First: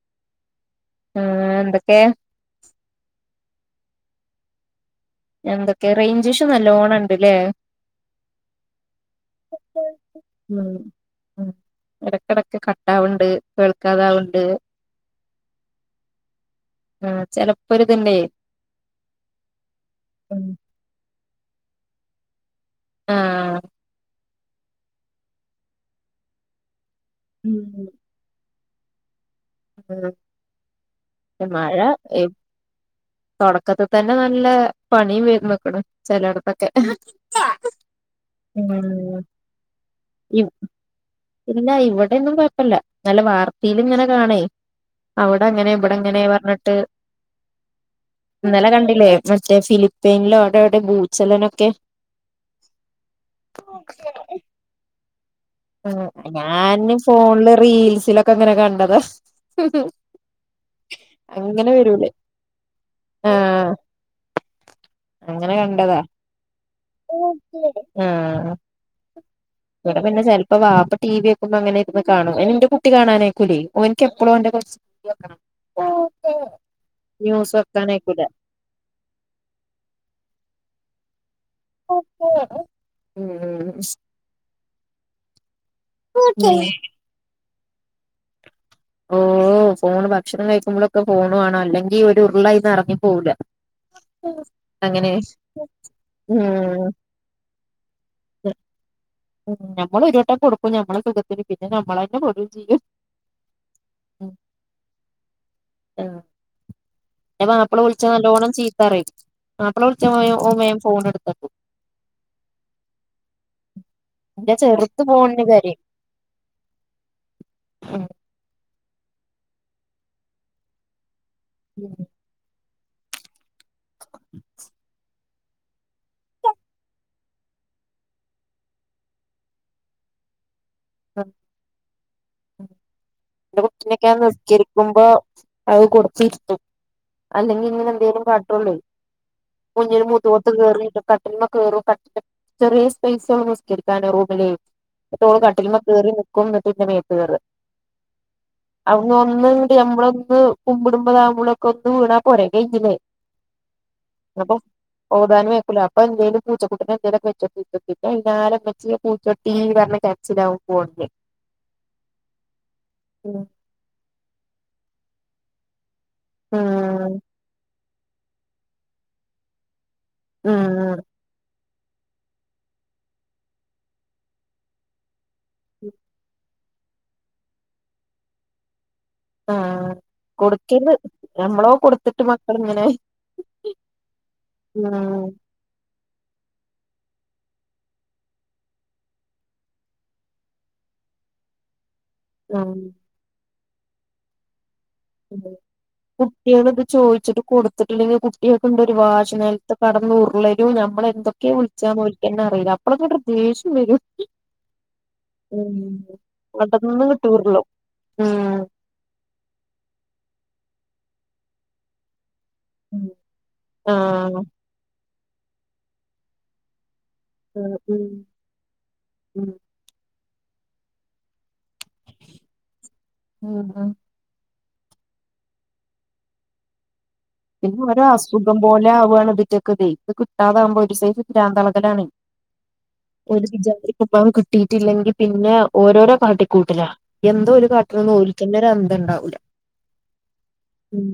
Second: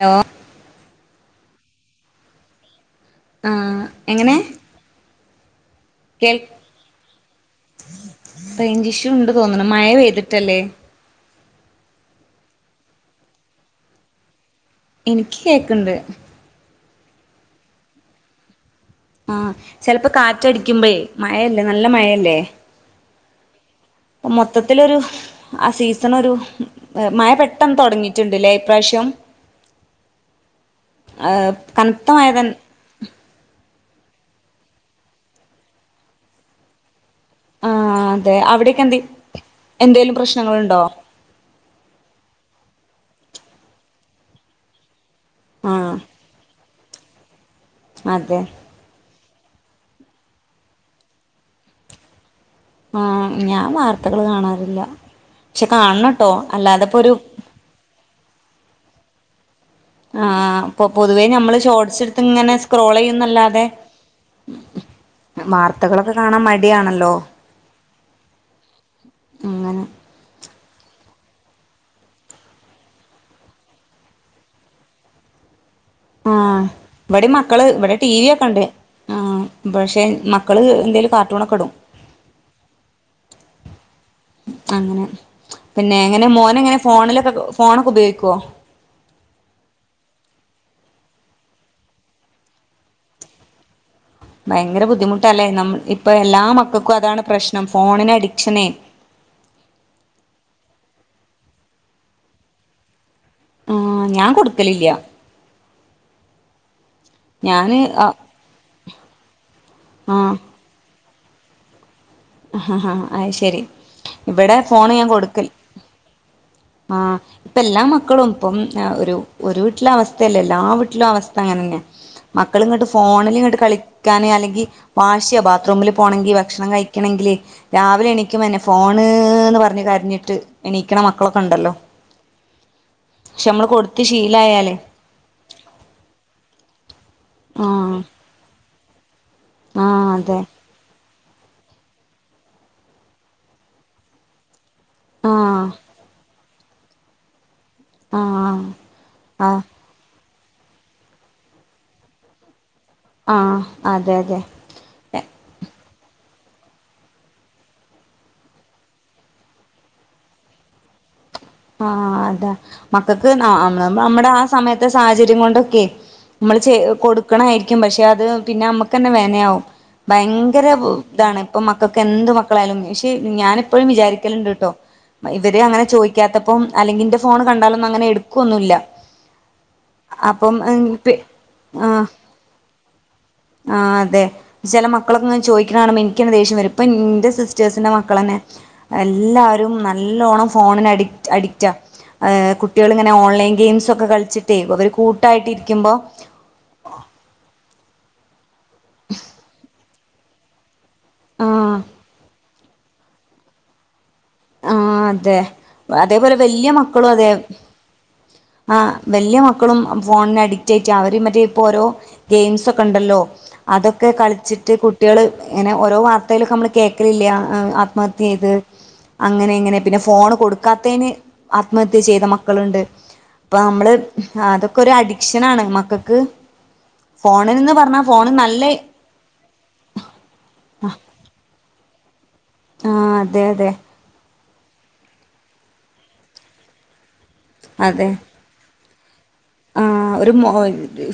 ഏ ആഹ് എന്തൊക്കെ? ആ എങ്ങനെ? എന്തൊക്കെ റേഞ്ച് കേൾ ഇഷ്യൂ നല്ലോണണ്ട്ല്ലേ? റേയ്ഞ്ചിഷ്യു ഇണ്ട് തോന്ന്ണ്. മഴ പെയ്ത്ട്ടല്ലെ? ഉം ഉം. എടക്കെടക്ക് കട്ടാവ്ണ്ട്. കേൾക്കാതാവ്ണ്ട്. ഇനിക്ക് കേക്ക്ണ്ട്. ആ ചെലപ്പൊരിത്ണ്ടെ ആഹ് ചെൽപ്പ കാറ്റടിക്കുമ്പെ മഴല്ലെ നല്ല മഴയല്ലേ ആഹ് ഇപ്പം മൊത്തത്തിലൊരു ആ സീസണൊരു മഴ പെട്ടെന്ന് ഉം തൊടങ്ങിട്ട് റ്റ്ണ്ട്ല്ലേ ഇപ്രാവശ്യം കൻത്തമയതൻ തൊടക്കത്തിൽ തന്നെ നല്ല പണിയും വന്ന്ക്ക്ണ് ചെലെട്ത്തൊക്കെ ആഹ് അതെ അവിടെക്കെ എന്ത എന്തേങ്കലും ഉം പ്രശ്നങ്ങള്ണ്ടോ ഇല്ല ഇവിടെ ഒന്നും കുഴപ്പല്ല. നല്ല വാർത്തീലിങ്ങനെ കാണേ. അവിടെ അങ്ങനെ ആഹ് ഇവിടെങ്ങനെ പറഞ്ഞിട്ട് അതെ ഇന്നലെ കണ്ടില്ലേ മറ്റേ ഫിലി പെയ്ന്ലൊ ഔടെ ടെ ഭൂച്ചലനൊക്കെ ആഹ് ഞാൻ വാർത്തകള് കാണാറില്ല പക്ഷെ ആ കാണണട്ടോ ഞാന് അല്ലാതെപ്പൊരു ഫോണില് റീൽസിലൊക്കെ ഇങ്ങനെ കണ്ടത ആഹ് അപ്പൊ പൊതുവേ നമ്മള് ഷോർട്സ് ഇട്ത്ത് ഇങ്ങനെ സ്ക്രോൾ ചെയ്യുന്നല്ലാതെ. ആഹ് വാർത്തകളൊക്കെ കാണാൻ മടിയാണല് ഉം അങ്ങന അപ ഇന്നെ ചെൽപ്പം വാപ്പ ടി വി വക്കുമ്പം അങ്ങനെ ഇര്ന്ന് കാണും. ഇന്റെ കുട്ടി കാണാനായക്കുലേ. ഓൻക്ക് എപ്പളും ഓന്റെ കൊറ്ച്ച് വി വെക്കണം ആഹ് ഇവടിം ന്യൂസ് മക്കള് ഇവിടെ ടി വെക്കാനയക്കൂല വി ഒക്കെ ഇണ്ട്. ആഹ് പക്ഷെ മക്കള് എന്തേലും പ ടൂണക്ക്ടും ഉം അങ്ങനെ പിന്നെ എങ്ങനെ മോന് ഉം എങ്ങനെ ഫോണിലൊക്കെ ഫോണൊക്കെ ഉപയോഗിക്കോ. ഉം ഓ ഫോണ് ഭക്ഷണം കഴിക്കുമ്പളൊക്കെ ഫോണു വാണം അല്ലെങ്കിൽഒരു ഉരുള അയ്ന് എറങ്ങിപ്പോവൂല്ല ഭയങ്കര ബുദ്ധിമുട്ടാല്ലെ ന ഇപ്പ എല്ലാ ഉം മക്കക്കും അതാണ് പ്രശ്നം ഫോണിന് അഡിക്ഷനേ ഉം നമ്മള് ഒരു വട്ടം കൊടുക്കും. ഞമ്മളെ സുഖത്തിന് പിന്നെ നമ്മളെ ന്നെ പെടു ചെയും ആഹ് ഞാൻ കൊടുക്കലില്ല ഇൻ്റെ ഞാന് മാപ്പള വിളിച്ച നല്ലോണം ചീത്തറിം. മാപ്പള ആഹ് വിളിച്ച മേം ഫോൺ എടുത്തക്കും. ഹ ഹാ അഹ് ശെരി ന്റെ ഇവിടെ ഫോണ് ചെറുത് ഞാൻ ഫോണിന് കൊടുക്കല് കരയും ആഹ് ഇപ്പ എല്ലാ ഉം മക്കളും ഇപ്പം ഒരു ഒരു വീട്ടിലെ അവസ്ഥയല്ലെ. എല്ലാ ആ വീട്ടിലും അവസ്ഥ അങ്ങനെന്ന മക്കള് ഇങ്ങട്ട് ഫോണില് ഇങ്ങട്ട് കളിക്കാന് അല്ലെങ്കി വാഷി ബാത്റൂമിൽ പോണെങ്കി ഭക്ഷണം കഴി ക്ക്ണങ്കിലെ രാവിലെ എണിക്കുമ എന്നെ ഫോണ്ന്ന് പറഞ്ഞ്കരഞ്ഞിട്ട്. എണീക്കണ മക്കളൊക്കെ ഉണ്ടല്ലോ എന്റെ കുട്ടിനൊക്കെ നിസ്ക്കരിക്കുമ്പോ അത് കൊടുത്തിരുത്തും അല്ലെങ്കി ഇങ്ങനെ ആഹ് എന്തേലും കാട്ടുള്ളൂ കുഞ്ഞിന് ആഹ് അതെ മൂതുകത്ത് കേറിട്ട് കാ [unintelligible] ചെറിയ സ്പെയിസ്ള്ളു നിസ്‌ക്കാരിക്കാന് റൂമിലേ ട്ട് ഓള് ആഹ് കട്ടിൽ മേൽ കേറി നിക്കും എന്നിട്ട് എന്റെ മേത്ത് കേറ ആഹ് അവ്ങ്ങ ഒന്ന് ആഹ് ഞമ്മളൊന്ന് കുമ്പിടുമ്പോ [unintelligible] കയിഞ്ഞില്ലേ ആഹ് അതെ അതെ ഓതാനും അയ്ക്കുലോ അപ്പൊ എന്തേലും പൂച്ചക്കുട്ടിനെ എന്തേലൊക്കെ വെച്ചൊടുക്കും [unintelligible] ഇമ്മച്ചി പൂച്ച ചടിച്ചീ പറഞ്ഞിട്ടേ ചിലാവൻ പോണ്ടേ ആഹ് അതാ മക്കക്ക് ഉം നമ്മ നമ്മട ആ സമയത്തെ സാഹചര്യം കൊണ്ടൊക്കെ നമ്മള് ചെ കൊടുക്കണായിരിക്കും പക്ഷെ അത് പിന്നെ നമ്മുക്കന്നെ വെനയാവും ഭയങ്കര ഉം ഇതാണ് അപ്പൊ മക്കൾക്ക് എന്ത് മക്കളായാലും പക്ഷെ ഞാനിപ്പോഴും വിചാരിക്കലിണ്ട്ട്ടോ ഇവര് അങ്ങനെ ചോ ത്തപ്പം അല്ലെങ്കി എന്റെ ഫോണ് കണ്ടാലൊന്നും അങ്ങനെ എടുക്കൊന്നു ഇല്ല ആഹ് കൊടുക്കേന്ന് നമ്മളോ ആഹ് കൊടുത്തിട്ട് മക്കളിങ്ങനെ ആഹ് അതെ ചില മക്കളൊക്കെ ഉം അങ്ങന ചോയിക്കണ കാണുമ്പോ എനിക്കന്നെ ദേഷ്യം വരും ഇപ്പൊ എന്റെ സിസ്റ്റേഴ്സിന്റെ മക്കളന്നെ എല്ലാരും നല്ലോണം ഫോണിന് അഡിക് അഡിക്റ്റാ. ഉം കുട്ടികളിങ്ങനെ ഓൺലൈൻ ഗെയിംസൊക്കെ കളിച്ചിട്ടേ അവർ കൂട്ടായിട്ടിരിക്കുമ്പോൾ കുട്ടികള് ഇത് ചോയിച്ചിട്ട് കൊടുത്തിട്ടില്ലെങ്കിൽ കുട്ടികൾക്ക് ഇണ്ടൊരു വാശി നിലത്ത് കിടന്നു ഉരുളരും ഞാ നമ്മള് എന്തൊക്കെയാ ആഹ് വിളിച്ചാന്ന് ഓൽക്കന്നെ അറിയില്ല അപ്പളന്ന ഒരു ദേഷ്യം വരും. ആഹ് അതെ ഉം അതേപോലെ വല്ല്യ മക്കളും കടന്നങ്ങട്ട് അതെ ഉരുളും ഉം ആഹ് വല്ല്യ മക്കളും ഫോണിന് അഡിക്റ്റ് ആയിട്ട് അവര മറ്റേ ഇപ്പോ ഓരോ ഗെയിംസ് ഒക് ഉം ക്കൊണ്ടല്ലോ അതൊക്കെ ആഹ് കളിച്ചിട്ട് കുട്ടികള് ഇങ്ങനെ ഓരോ വാർത്തയിലൊക്കെ നമ്മള് കേക്കലില്ല ആഹ് ആത്മഹത്യ ചെയ്ത്. ഉം അങ്ങനെ ഇങ്ങനെ പിന്നെ ഫോണ് കൊടുക്കാത്തേന് ആത്മഹത്യ ചെയ്ത മക്കള്ണ്ട് അപ്പ ഉം നമ്മള് ആ അതൊക്കെ ഒരു അഡിക്ഷനാണ് മക്കക്ക്. പിന്ന ഓരോ അസുഖം നല്ല പോലെ ആവുകാണ് ഇതിറ്റൊക്കെതേ ത് കിട്ടാതാവുമ്പോ ഒരു സൈസ് പ്രാന്തെളകലാണ് ആ ഒരു അതെ ഹിച അതെ ഇപ്പൊ കിട്ടീട്ടില്ലെങ്കിൽ പിന്നെ ഓരോരോ കാട്ടിക്കൂട്ടല എന്തോ ഒരു കാട്ടലന്ന് ഒര പിന്നെ ഒരു അന്തം ഇണ്ടാവൂല്ല. ആ ഒരു മ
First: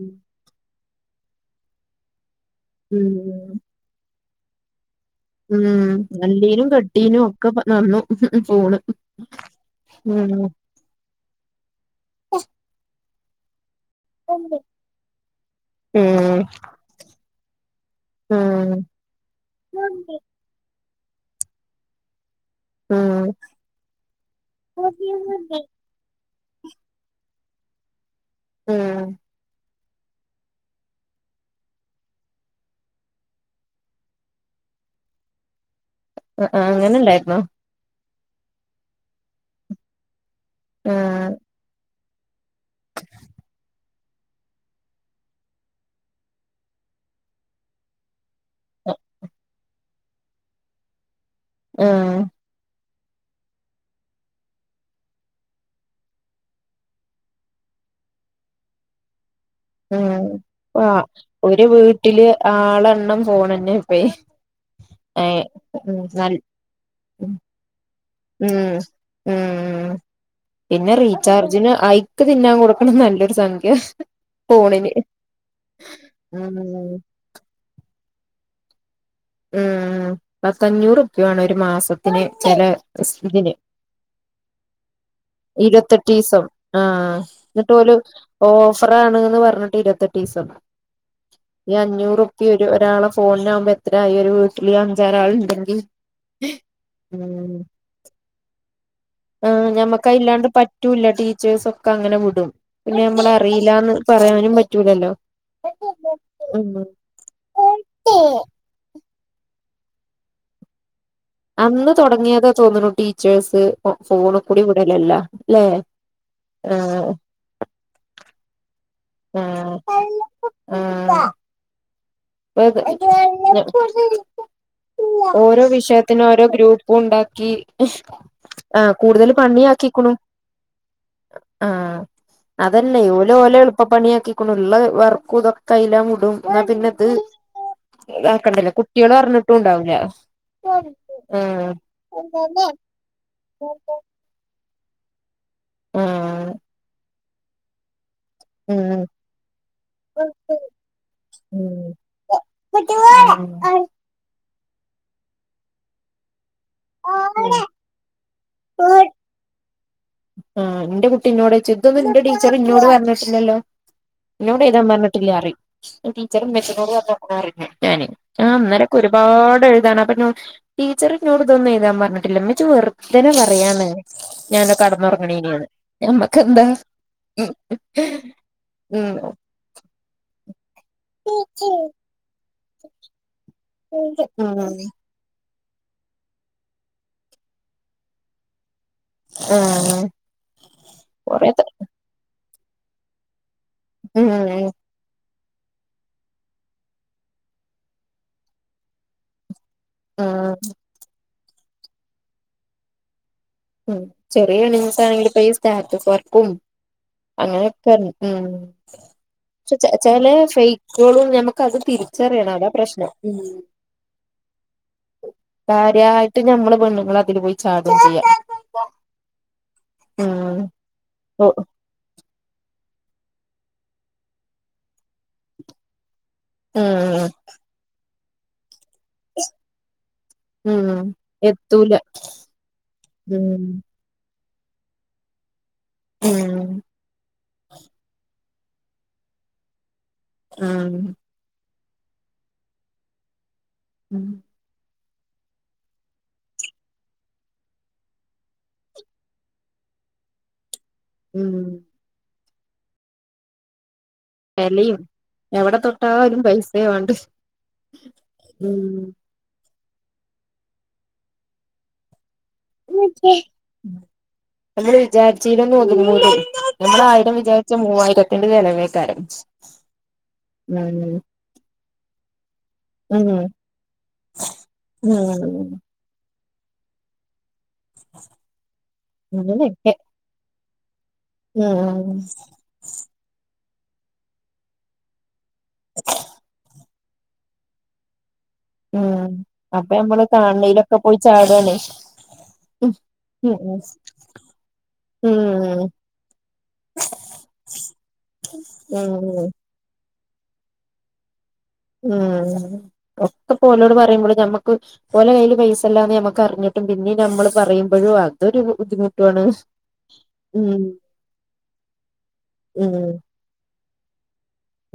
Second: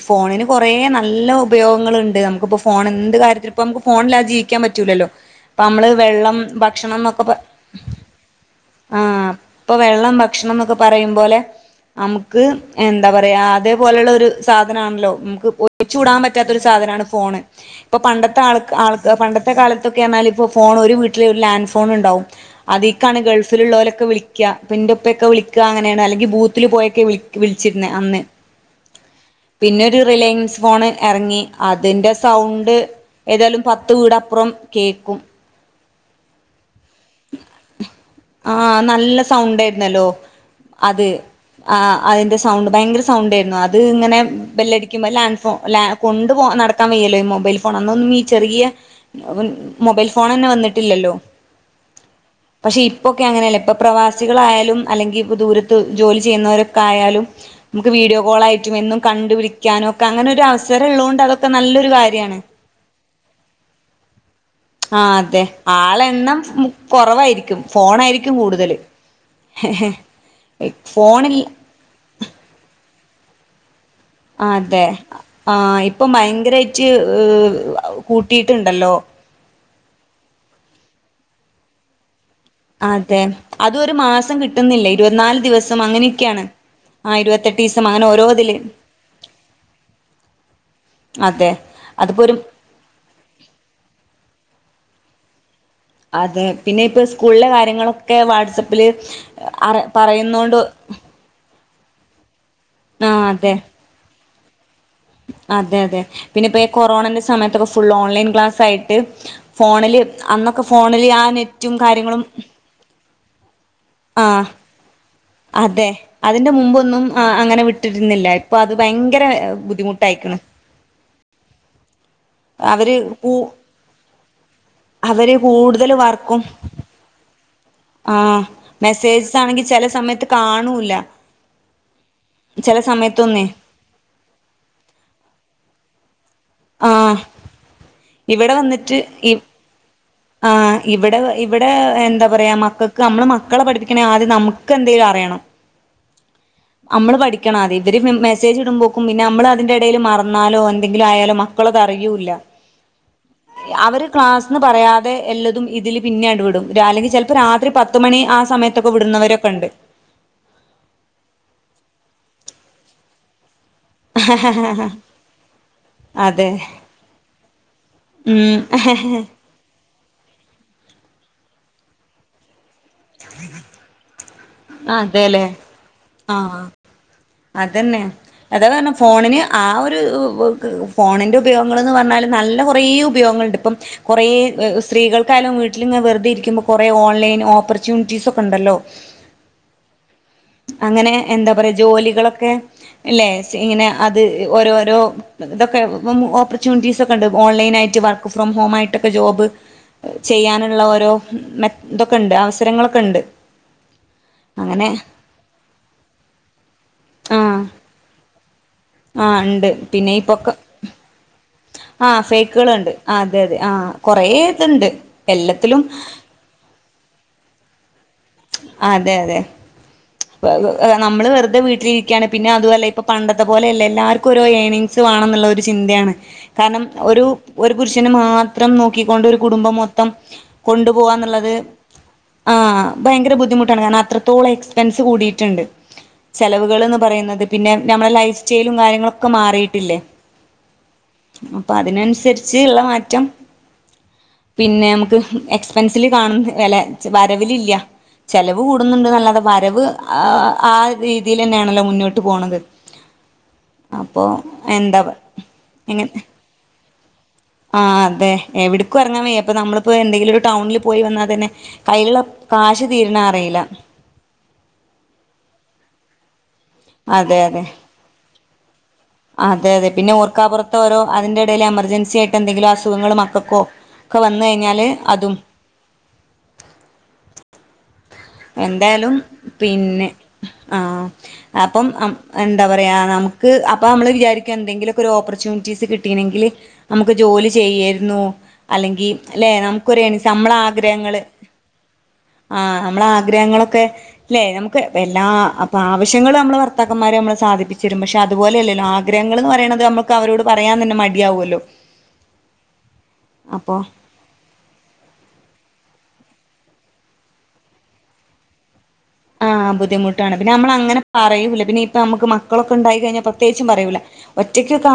ഫോണിന് കൊറെ നല്ല ഉപയോഗങ്ങളുണ്ട് നമുക്കിപ്പോ ഫോ ഫോൺ ഉം എന്ത് കാര്യത്തിൽ ഇപ്പോ നമുക്ക് ഫോണില്ലാതെ ജീവിക്കാൻ പറ്റൂല്ലല്ലോ അപ്പ ഉം നമ്മള് ഉം വെള്ളം നല്ലീനും ഭക്ഷണം കെട്ടീനും എന്നൊക്കെ ഒക്കെ നന്നു പോണ് ആ ഇപ്പൊ വെള്ളം ഉം ഭക്ഷണം എന്നൊക്കെ പറയും പോലെ നമുക്ക് എന്താ പറയാ അത് പോലുള്ള ഒരു ഉം സാധനാണല്ലോ നമുക്ക് ഒഴിച്ച്കുടാൻ ഉം പറ്റാത്ത ഒരു സാധനമാണ് ഫോണ്. ഇപ്പൊ പണ്ടത്തെ ആൾ ഉം ആൾ പണ്ടത്തെ കാലത്തൊക്കെ പറഞ്ഞാൽ ഇപ്പോ ഫോൺ ഒരു വീട്ടില് ഒരു ലാൻഡ് ഫോൺ ഇണ്ടാവും. അതിക്കാണ് ഉം ഗൾഫിൽ ഉള്ളോലൊക്കെ വിളിക്ക ഇപ്പ ഇന്റെ ഇപ്പയൊക്കെ വിളിക്ക അങ്ങനെയാണ് അല്ലെങ്കി ബൂത്തിൽ പോയൊക്കെ വി വിളിക്ക ച്ചിരുന്നെ അന്ന് ആഹ് പിന്നൊരു റിലയൻസ് ഫോണ് ഇറങ്ങി അതിൻ്റെ സൗണ്ട് ഏതായാലും പത്ത് വീടപ്പുറം കേക്കും. ആ അങ്ങനെ ഇണ്ടായിരുന്നോ? ആഹ് നല്ല സൗണ്ട് ആയിരുന്നല്ലോ അത് ഉം ആ അതിൻ്റെ സൗണ്ട് ഭയങ്കര സൗണ്ടായിരുന്നു. അത് ഇങ്ങനെ ബെല്ലടിക്കുമ്പോൾ ലാൻ ഫോ ല കൊണ്ട് പോ നട ക്കാൻ വയ്യല്ലോ, ഈ മൊബൈൽ ഫോൺ അന്നൊന്നും ഈ ചെറിയ മൊബൈൽ ഫോൺ തന്നെ വന്നിട്ടില്ലല്ലോ ആഹ് പക്ഷെ ഇപ്പൊക്കെ അങ്ങനെയല്ല, ഇപ്പൊ പ്രവാസികളായാലും അല്ലെങ്കിൽ ഇപ്പ ദൂരത്ത് ജോലി ചെയ്യുന്നവരൊക്കെ ആയാലും നമുക്ക് വീഡിയോ കോൾ ആയിട്ടും എന്നും കണ്ടു വിളി ഉം ആ ഒരു നല്ലൊരു വീട്ടില് കാര്യാണ് ആളെണ്ണം പോണന്നെ ഇപ്പയി ആ അതെ ആളെണ്ണം കുറവായിരിക്കും ഫോണ ആയിരിക്കും ഉം ഉം പിന്നെ ഫോണിൽ റീചാർജിന് ആയി തിന്നാൻ കൊടുക്കണം നല്ലൊരു സംഖ്യ. ആ അതെ ഫോണിന് ആ ഇപ്പൊ ഉം ഭയങ്കരയിട്ട് കൂട്ടിയിട്ടുണ്ടല്ലോ? ഉം പത്തഞ്ഞൂറുപ്പയ വേണം ഒരു മാസം ന് ചില അതെ ഇതിന് അതും ഒരു മാസം കിട്ടുന്നില്ല ഇരുപത്തിനാല് ദിവസം ഇരുപത്തെട്ട് അങ്ങനെയൊക്കെയാണ് ഈസം ആ ആഹ് എന്നിട്ട് ഇരുപത്തെട്ടീസം ഒല് അങ്ങനെ ഓരോതില് ഓഫറാണ്ന്ന് പറഞ്ഞിട്ട് ഇരുപത്തെട്ട് ദിവസം അതെ അതിപ്പോ ഒരു ഒരാളെ ഫോണ് ആവുമ്പോ എത്രായി ഒരു വീട്ടില് അഞ്ചാറ് ആൾുണ്ടെങ്കിൽ അതെ പിന്നെ ഇപ്പ സ്കൂളിലെ കാര്യങ്ങളൊക്കെ വാട്സപ്പില് ആ അ ഞമ്മക്ക് അത് ഇല്ലാണ്ട് പറയുന്നോണ്ട് പറ്റൂല്ല ടി സിസൊ ഒക്കെ അങ്ങനെ വിടും പിന്നെ ആ നമ്മള അതെ അറിയിലന്ന് പറയാനും പറ്റൂലല്ലോ? അതെ അതെ പിന്നെ ഇപ്പോ ഉം കൊറോണന്റെ സമയത്തൊക്കെ ഫുൾ ഓൺലൈൻ ക്ലാസ് ആയിട്ട് ഫോണില് അന്നൊക്കെ ഫോണില് ആ നെറ്റ് അന്ന് തുടങ്ങിയതാ തോന്നുന്നു ടീച്ചേഴ്സ് ഫോൺ ആഹ് കൂടി വിടെലല്ലാം. അതെ അതിന്റെ മുമ്പൊന്നും അങ്ങനെ വിട്ടിരുന്നില്ല. ഇപ്പൊ അത് ഭയ ഭയങ്കര ബുദ്ധിമുട്ടായ്ക്ക്ണ് ആഹ് ആഹ് കൂ [unintelligible] അവര് ഓരോ കൂടുതൽ വിഷയത്തിനും വർക്കും ഓരോ ഗ്രൂപ്പൂ ണ്ടാക്കി ആഹ് ആഹ് കൂടുതല് മെസ്സേജസ് ആണെങ്കി പണ്യാ ചെല ക്കീക്കുണു സമയത്ത് കാണൂല്ല. ആഹ് ചെല അതല്ലയ് ഓല് സമയത്തൊന്നേ ഓലെ എളുപ്പ പണ്യാ ക്കീക്കുണു ള്ള വർക്കൂ തൊക്കൈലാ വുടും ന്നാ പിന്നെ ഹ് ആഹ് ഇവിടെ താക്കണ്ടല്ലോ വന്നിട്ട് കുട്ട്യാള് ഇ അർഞ്ഞിട്ടുണ്ടാവൂല ആഹ് ഇവടെ ഇവടെ എന്താ പറയാ മക്കക്ക് അമ്മളെ മക്കളെ പഠിപ്പിക്കണ അത് നമുക്കെ ന്തേലും അറ്യേണം ആഹ് മ്മള് പഠിക്കണാദ്യം ഇത്തറീം മെമ് മെസ്സേജ് ഉം ട്മ്പക്കും പിന്നെ ഞമ്മള് അതിന്റെ എടേല് മർന്നാലോ ഉം എന്തെങ്കിലും ആയാലോ മക്കളത് അറിയൂല്ല അവര് ക്ലാസ്ന്ന് പറയാതെ എല്ലതും ഇതിൽ പിന്നണ്ട് വ്ടും അല്ലെങ്കി ചെലപ്പോ രാത്രി പത്ത് മണി ആ സമയ ട്ടൊക്കെ വിട്ണോരൊക്കണ്ട് ആഹ് ന്റെ കുട്ടി ന്നോടൊയ്ച്ചും ഇതൊന്നും ന്റെ ടീച്ചറ് ന്നോട് പർഞ്ഞ്ട്ടില്ലല്ലോ ന്നോട് എയ്താം പർഞ്ഞ്ട്ടില്ലാറീം ടീച്ചറ് അതെ മ്മച്ചിനോട് പർഞ്ഞ്ക്കുണു പർഞ്ഞ്ക്കുണു പർഞ്ഞു ഞാന് ആഹ് ഇന്നലെക്കെ ഉം ഒരുപാട് എഴ്താണ് അപ്പ ന്നൊട് ടീച്ചറ് ന്നോട് തൊന്നും എയ്താം പർഞ്ഞ്ട്ടില്ല മ്മച്ചി വെർതനെ പറയാണ് ഞാനൊ ആ കടന്നോറ അതെല്ലേ പണീലാന്ന് ആഹ് ഞമ്മക്കെന്താ ഉം അതന്നെ അതാ പർഞ്ഞേ ഉം ഫോണിന് ആഹ് ഒര് വേ ക് ഫോണിന്റെ ഉപയോഗങ്ങള് ന്ന് പർഞ്ഞാല് നല്ല കൊറേ ഉപയോഗങ്ങള്ണ്ട് ഇപ്പം കൊറേ ഉം സ്ത്രീകൾക്കായാലും വീട്ട വ്ട്ട്ലിങ്ങനെ വെർതെ രിക്കുമ്പോ കൊറേ ഓൺലൈൻ ഓപ്പർച്ച്യൂണിറ്റീ സൊക്കെ ണ്ടല്ലോ ആ അങ്ങനെ കൊറേ എന്താ പറയാ ജോലികളൊക്കെ ഇല്ലേ ഇങ്ങനെ അത് ഉം ഓരോരോ ഇതൊക്കെ ഹ്മ്മ് ഓപ്പർച്യൂണിറ്റീസൊക്കണ്ട് ഓൺലൈനായ്റ്റ് വർക്ക് ഫ്രോം ഹോമായ്ട്ടൊക്കെ ജോബ് ഉം ചെയ്യാന്ള്ള ഓരോ മെത് ഇതൊക്കെണ്ട് അവസരങ്ങളൊക്കണ്ട് ഹ്മ്മ് ചെറിയ ഏണിങ്ങ്സാണെങ്കില് ഇപ്പം ഈ സ്റ്റാറ്റസ് വർക്കും ആഹ് അങ്ങനൊക്കെ ഹ്മ്മ് ആഹ് ഉണ്ട് പക്ഷെ ചെ പിന്നെ ഈ ചെലേ പൊക്ക ഫെയ്ക്കളും ന മുക്കത് ആഹ് തിരിചെറിയണം അതാ ഫേക്കുകളുണ്ട് പ്രശ്നം അതെ ഹ്മ്മ് അതെ ആഹ് കൊറേ ഇതുണ്ട് [inaudible] എല്ലാത്തിലും കാര്യാ യിട്ട് ഞമ്മള് പെണ്ണ്ങ്ങളതില് പോയി ചാടുംചെയ്യാ ആഹ് അതെ അതെ [unintelligible] നമ്മള് ഓ വെറുതെ വീട്ട്ലിരി ക്ക്യാണ് പിന്നെ അതുവല്ല ഇപ്പ പണ്ടത്തെ പോലെയല്ല എല്ലർക്കും ഓരോ ഏണിങ്ങ്സ് വാണം ഇന്ന്ള്ള ഒര് ചിന്തായാണ് കാരണം ഒരു ഉം ഒര് പുരുഷന് മാത്രം നോക്കിക്കൊണ്ട് ഒരു കുടുംബം മൊത്തം ഉം കൊണ്ടു പോവാന്ന്ള്ളത് എത്തൂല ആഹ് ഭയങ്കര ഉം ബുദ്ധിമുട്ടാണ് കാരണം അത്ര ത്തോളം എക്സ്പെൻസ് കൂടീട്ട്ണ്ട് ഉം ചെലവ്കള്ന്ന് പറയുന്നത് പിന്നെ നമ്മുടെ ലൈഫ് സ്റ്റയ്ലും കാര്യങ്ങളൊക്കെ മാറീട്ടില്ലേ ആഹ് അപ്പതിനൻസരിച്ച്ള്ള മാറ്റം [inaudible] പിന്നെ ഞമ്മക്ക് എക്സ്പെൻസില് കാണ് വെല വരവിലില്ല ചെലവ് കൂട്ന്ന്ണ്ട്ന്നല്ലാതെ വരവ് ആഹ് ആ ഉം രീതീലെന്നേണല്ലോ മുന്നോട്ട് പോണത് അപ്പൊ വെലീം എന്താ എവടെ തൊട്ടാലും പൈസേ വാണ്ടേ ആഹ് അതെ എവട്ക്കും എറങ്ങാൻ വയ്യ ഇപ്പൊ നമ്മള്പ്പോ എന്തെങ്കിലും ഒര് ടൗണില് പോയി വന്നാ തന്നെ കയ്യ്ല്ള്ള ഇമ്മച്ചിയേ ഹ്മ്മ് നമ്മള് വിചാരിച്ചീലൊന്നും ഒത്ങ്ങൂലെയ് [inaudible] നമ്മള് ആയിരം അതെ അതെ വിചാരിച്ചാ മുവ്വായിരത്തിന്റെ ചെലവേക്കാരം അതെ അതെ പിന്നെ ഓർക്കാപ്പുറത്തോരോ ഉം അതിന്റെ എടേല് എമർജൻസ്യായിട്ടെന്തെങ്കിലും അസ് സുഖങ്ങള് ഉം മക്കക്കോ ഒക്ക വന്ന് കൈഞ്ഞാല് അതും ഉം [inaudible] എന്തായാലും അങ്ങനെയൊക്കെ പിന്നെ ആഹ് അപ്പം ഉം [unintelligible] എന്താ പറയാ നമക്ക് അപ്പ അമ്മള് വിചാരിക്ക എന്തെങ്കിലൊക്കെ ഒരു ഓപ്പർച്യൂണിറ്റീസ് കിട്ടീണെങ്കില് നമുക്ക് ജോലി ചെയ്യേർന്നു അല്ലെങ്കി ഉം അല്ലെ അപ്പൊ നമുക്കൊര് നമ്മള് എണിൻസ് നമ്മളെ കാണ്ണീലൊക്കെ പോയി ആഗ്രഹങ്ങള് ചാടാണേ ആഹ് ഉം നമ്മളെ ആ ഉം ഗ്രഹങ്ങളൊക്കെ ല്ലേ നമുക്ക് എല്ലാ അപ്പാവശ്യങ്ങള് നമ്മളെ ഭർത്താക്കന്മാര് നമ്മളെ സാധിപ്പിച്ചെരും പക്ഷെ അതുപോലെയല്ലല്ലോ ആ ഹ്മ്മ് വേണം അത് നമ്മക്ക് അവരോട് പറയാൻ തന്നെ മടിയാവല്ലോ ഹ്മ്മ് ഒക്കപോലോട് പറയുമ്പോള് ഞമ്മക്ക് ഓലെ കയ്യില് പൈസല്ലാന്ന് നമ്മക്കറിഞ്ഞിട്ടും പിന്നിത് നമ്മള് പറയുമ്പഴും അതൊരു ബുദ്ധിമു ആഹ് ബുദ്ധിമുട്ടാണ്. പിന്ന നമ്മളങ്ങനെ പറയൂല പിന്നെ ഇപ്പ നമക്ക് മക്കളൊക്കെ ഉം ഇണ്ടായി കഴിഞ്ഞാ പ്ര ത്യേകിച്ചും പറയൂല.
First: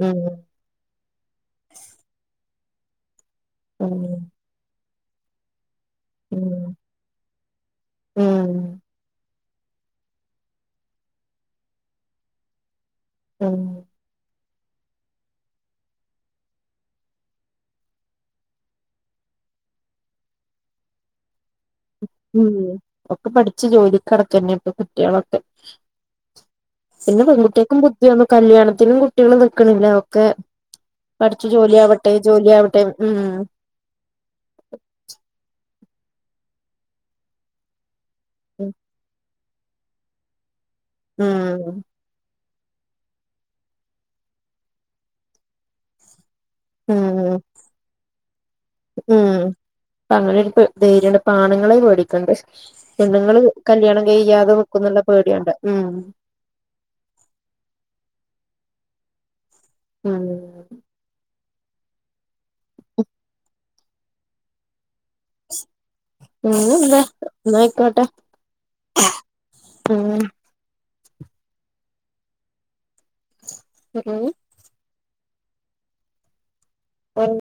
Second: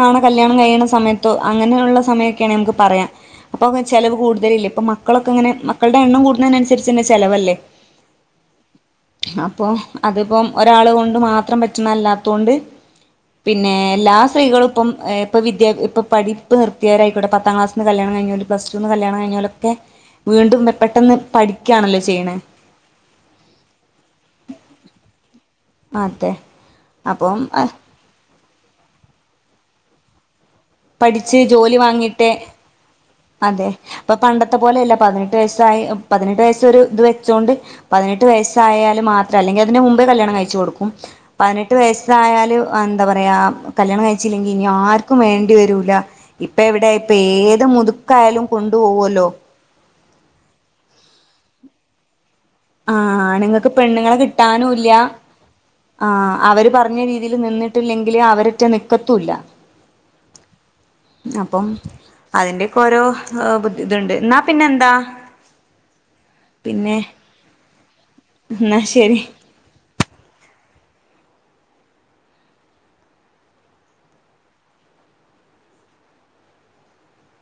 ഉം കല്യാണം കഴിയ്ണ സമയത്ത് ത്തോ അങ്ങനെയുള്ള സമയൊക്കേണെ നമുക്ക് പറയാം. അപ്പോ ഉം ചെലവ് കൂടുതലില്ല ഇപ്പോ മക്കളൊക്കെങ്ങനെ മക്കളുടെ എണ്ണം ഉം കൂടുന്നതിനനുസരിച്ചന്നെ ചെലവല്ലേ ഉം അപ്പം അത്പ്പം ഒരാളെ കൊണ്ട് മാത്രം പറ്റുന്നല്ലാത്തൊണ്ട് ഉം പിന്നെ എല്ലാ സ്ത്രീകൾക്കും ഏഹ് ഇപ്പം ഇപ്പ വിദ്യാ ഇപ്പ പഠിപ്പ്‌ നിർത്തിയാരായിക്കോട്ടെ പത്താം ക്ലാസിന്ന് കല്യാണം കഴിഞ്ഞോല് പ്ലസ്ടുന്ന് കല്യാണം കഴിഞ്ഞോലൊക്കെ വീണ്ടും പെട്ടൊന്ന് പഠി ഹ്മ്മ് ഒക്കെ പഠിച്ച് ജോലി കടക്കഞ്ഞെ ഇപ്പൊ കുട്ടിയേളൊക്കെ അതെ പിന്നെ അപ്പം പെൺകുട്ടിയക്കും ഒന്നും കല്യാണത്തിനും കുട്ടികളും നിക്കണില്ല ഒക്കെ പഠിച്ചു ജോലി ആവട്ടെ ജോലി ആവട്ടെ ഉം അപ്പൊ പണ്ടത്തെ പോലെയല്ല പതിനെട്ട് വയസ്സായി പതിനെട്ട് വയസ്സ ഒരു ഇത് വെച്ചൊണ്ട് പതിനെട്ട് വയസ്സായാല് മാത്രം അല്ലെങ്കിൽ അതിന്റെ മുമ്പേ കല്യാണം കഴിച്ചു കൊടുക്കും ഉം പതിനെട്ട് വയസ്സ് ഇയല് എന്താ പറയാ കല്യാണം കഴിച്ചില്ലെങ്കിൽ ഇനി ആർക്കും വേണ്ടി വരൂല്ല ഇപ്പ എവിടെ ഇപ്പ ഉം ഏത് മുതുക്കായാലും കൊണ്ടു പോോവല്ലോ അപ്പൊ അങ്ങനെ ഇ ധൈര്യണ്ട് പാണങ്ങളെ മേടിക്കണ്ട് ആഹ് പെണ്ണ്ങ്ങള് ആണുങ്ങൾക്ക് കല്യാണം പെണ്ണുങ്ങളെ കഴ്യാതെ കിട്ടാനും ഇല്ല നക്കുന്നുള്ള പേടിയണ്ട ഉം ആഹ് അവര് പറഞ്ഞ രീതിയിൽ നിന്നിട്ടില്ലെങ്കില് അവരറ്റ നിക്കത്തുംല്ല ഉം അപ്പം അതിന്റെയ ഒക്കെ ഓരോ ബുദ്ധി ഇതുണ്ട് എന്നാ പിന്നെ എന്താ ഉം എന്താ ന്നാ ആയിക്കോട്ടെ എന്ന ശരി ഉം ഉം ഓഹ്